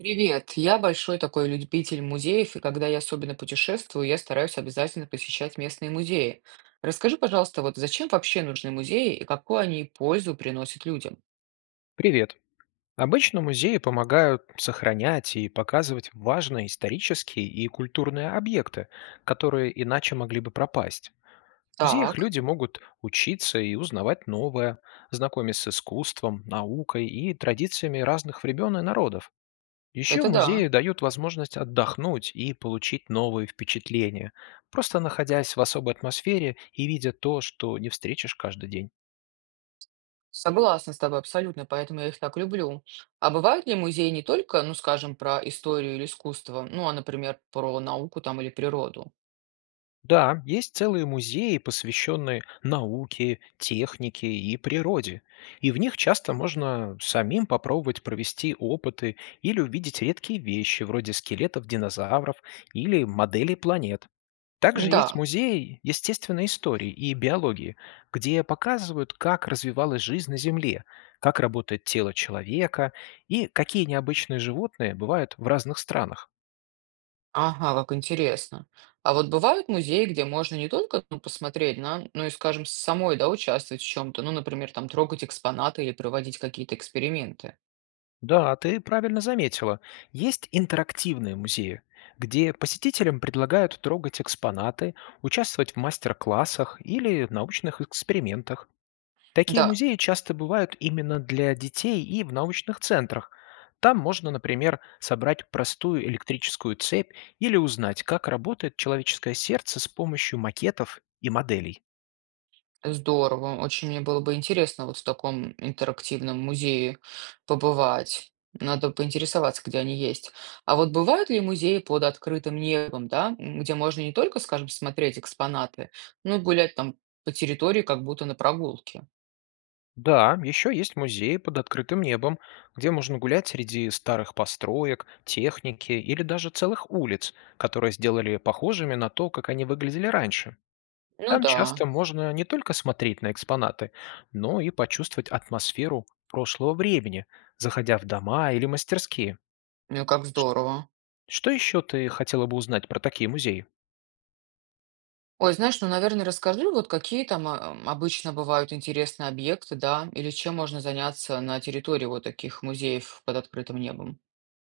Привет! Я большой такой любитель музеев, и когда я особенно путешествую, я стараюсь обязательно посещать местные музеи. Расскажи, пожалуйста, вот зачем вообще нужны музеи и какую они пользу приносят людям? Привет. Обычно музеи помогают сохранять и показывать важные исторические и культурные объекты, которые иначе могли бы пропасть. В музеях Так, люди могут учиться и узнавать новое, знакомясь с искусством, наукой и традициями разных времен и народов. Еще это да. музеи дают возможность отдохнуть и получить новые впечатления, просто находясь в особой атмосфере и видя то, что не встретишь каждый день. Согласна с тобой абсолютно, поэтому я их так люблю. А бывают ли музеи не только, ну, скажем, про историю или искусство, ну, а, например, про науку там или природу? Да, есть целые музеи, посвященные науке, технике и природе. И в них часто можно самим попробовать провести опыты или увидеть редкие вещи, вроде скелетов динозавров или моделей планет. Также есть Да. музеи естественной истории и биологии, где показывают, как развивалась жизнь на Земле, как работает тело человека и какие необычные животные бывают в разных странах. Ага, как интересно. А вот бывают музеи, где можно не только ну, посмотреть, на, но и, скажем, самой, да, участвовать в чем-то, ну, например, там трогать экспонаты или проводить какие-то эксперименты. Да, ты правильно заметила. Есть интерактивные музеи, где посетителям предлагают трогать экспонаты, участвовать в мастер-классах или научных экспериментах. Такие Да, музеи часто бывают именно для детей и в научных центрах. Там можно, например, собрать простую электрическую цепь или узнать, как работает человеческое сердце с помощью макетов и моделей. здорово. Очень мне было бы интересно вот в таком интерактивном музее побывать. Надо поинтересоваться, где они есть. А вот бывают ли музеи под открытым небом, да, где можно не только, скажем, смотреть экспонаты, но и гулять там по территории, как будто на прогулке? Да, еще есть музеи под открытым небом, где можно гулять среди старых построек, техники или даже целых улиц, которые сделали похожими на то, как они выглядели раньше. Ну Там да, часто можно не только смотреть на экспонаты, но и почувствовать атмосферу прошлого времени, заходя в дома или мастерские. ну как здорово. Что еще ты хотела бы узнать про такие музеи? Ой, знаешь, ну, наверное, расскажи, вот какие там обычно бывают интересные объекты, да, или чем можно заняться на территории вот таких музеев под открытым небом.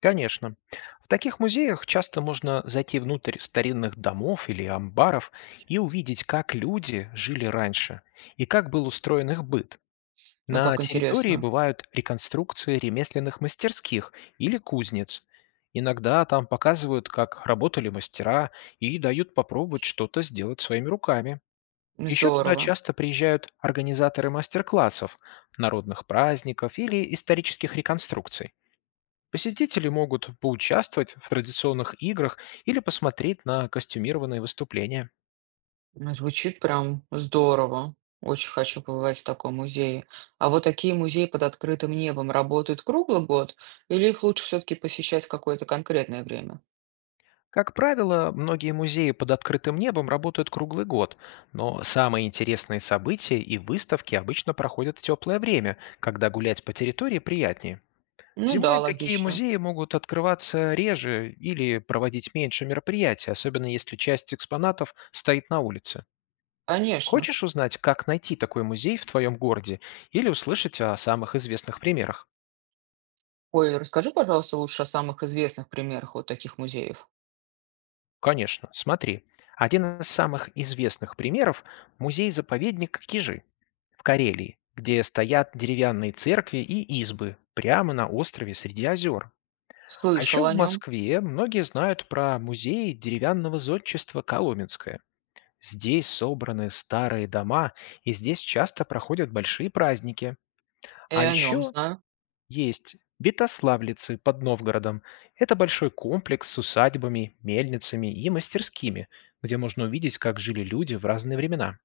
Конечно. В таких музеях часто можно зайти внутрь старинных домов или амбаров и увидеть, как люди жили раньше и как был устроен их быт. Ну, На как территории интересно. бывают реконструкции ремесленных мастерских или кузнец. Иногда там показывают, как работали мастера и дают попробовать что-то сделать своими руками. Еще туда Здорово. часто приезжают организаторы мастер-классов, народных праздников или исторических реконструкций. Посетители могут поучаствовать в традиционных играх или посмотреть на костюмированные выступления. Ну, звучит прям здорово. Очень хочу побывать в таком музее. А вот такие музеи под открытым небом работают круглый год, или их лучше все-таки посещать в какое-то конкретное время? Как правило, многие музеи под открытым небом работают круглый год, но самые интересные события и выставки обычно проходят в теплое время, когда гулять по территории приятнее. Ну да, Зимой такие логично. музеи могут открываться реже или проводить меньше мероприятий, особенно если часть экспонатов стоит на улице. Конечно. Хочешь узнать, как найти такой музей в твоем городе или услышать о самых известных примерах? Ой, расскажи, пожалуйста, лучше о самых известных примерах вот таких музеев. Конечно, смотри. Один из самых известных примеров — музей-заповедник Кижи в Карелии, где стоят деревянные церкви и избы прямо на острове среди озер. А Слышал еще о в нем. Москве многие знают про музей деревянного зодчества Коломенское. Здесь собраны старые дома, и здесь часто проходят большие праздники. А Я о нем еще знаю. есть Витославлицы под Новгородом — это большой комплекс с усадьбами, мельницами и мастерскими, где можно увидеть, как жили люди в разные времена.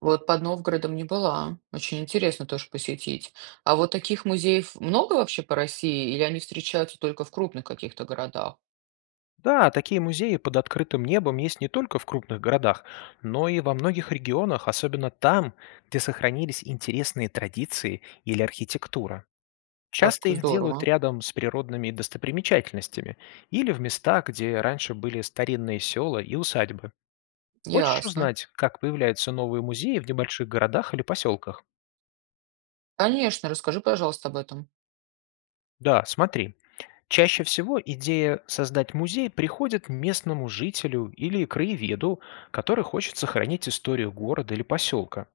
Вот под Новгородом не была. Очень интересно тоже посетить. А вот таких музеев много вообще по России, или они встречаются только в крупных каких-то городах? Да, такие музеи под открытым небом есть не только в крупных городах, но и во многих регионах, особенно там, где сохранились интересные традиции или архитектура. Так Часто их делают здорово. рядом с природными достопримечательностями или в местах, где раньше были старинные села и усадьбы. Хочешь Ясно. узнать, как появляются новые музеи в небольших городах или поселках? Конечно, расскажи, пожалуйста, об этом. Да, смотри. Чаще всего идея создать музей приходит местному жителю или краеведу, который хочет сохранить историю города или поселка.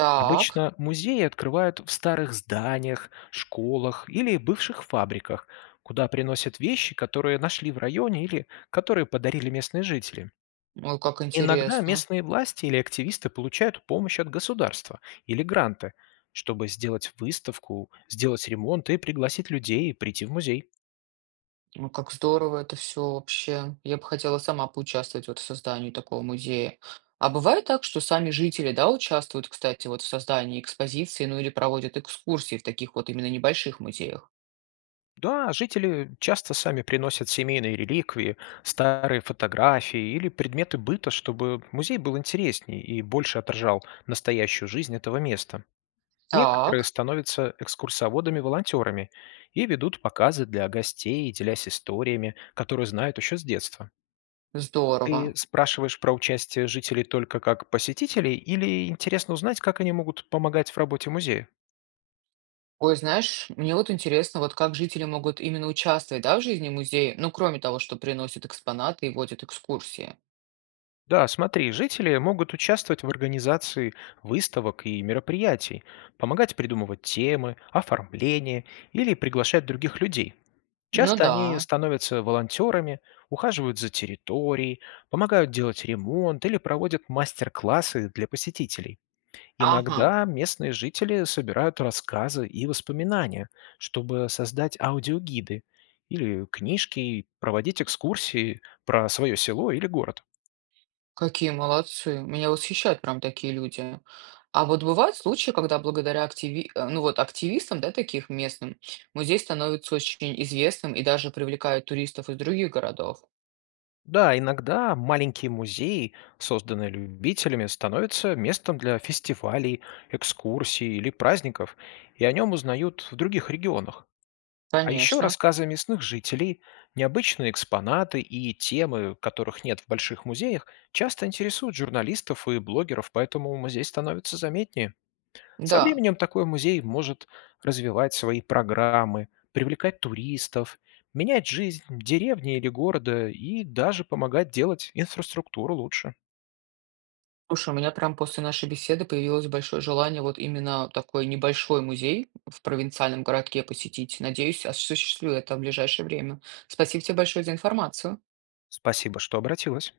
Так, Обычно музеи открывают в старых зданиях, школах или бывших фабриках, куда приносят вещи, которые нашли в районе или которые подарили местные жители. ой, как Иногда интересно. местные власти или активисты получают помощь от государства или гранты, чтобы сделать выставку, сделать ремонт и пригласить людей прийти в музей. Ну, как здорово это все вообще. Я бы хотела сама поучаствовать вот в создании такого музея. А бывает так, что сами жители, да, участвуют, кстати, вот в создании экспозиции, ну или проводят экскурсии в таких вот именно небольших музеях? Да, жители часто сами приносят семейные реликвии, старые фотографии или предметы быта, чтобы музей был интереснее и больше отражал настоящую жизнь этого места. Некоторые Так. становятся экскурсоводами-волонтерами и ведут показы для гостей, делясь историями, которые знают еще с детства. Ты Здорово. спрашиваешь про участие жителей только как посетителей или интересно узнать, как они могут помогать в работе музея? Ой, знаешь, мне вот интересно, вот как жители могут именно участвовать, да, в жизни музея, ну, кроме того, что приносят экспонаты и водят экскурсии. Да, смотри, жители могут участвовать в организации выставок и мероприятий, помогать придумывать темы, оформление или приглашать других людей. Ну Часто да. они становятся волонтерами, ухаживают за территорией, помогают делать ремонт или проводят мастер-классы для посетителей. Ага. Иногда местные жители собирают рассказы и воспоминания, чтобы создать аудиогиды или книжки и проводить экскурсии про свое село или город. Какие молодцы. Меня восхищают прям такие люди. А вот бывают случаи, когда ну вот, активистам, да, таких местным, музей становится очень известным и даже привлекает туристов из других городов. Да, иногда маленькие музеи, созданные любителями, становятся местом для фестивалей, экскурсий или праздников, и о нем узнают в других регионах. А еще Конечно. рассказы местных жителей, необычные экспонаты и темы, которых нет в больших музеях, часто интересуют журналистов и блогеров, поэтому музей становится заметнее. Со Да. временем такой музей может развивать свои программы, привлекать туристов, менять жизнь деревни или города и даже помогать делать инфраструктуру лучше. Слушай, у меня прям после нашей беседы появилось большое желание вот именно такой небольшой музей в провинциальном городке посетить. Надеюсь, осуществлю это в ближайшее время. Спасибо тебе большое за информацию. Спасибо, что обратилась.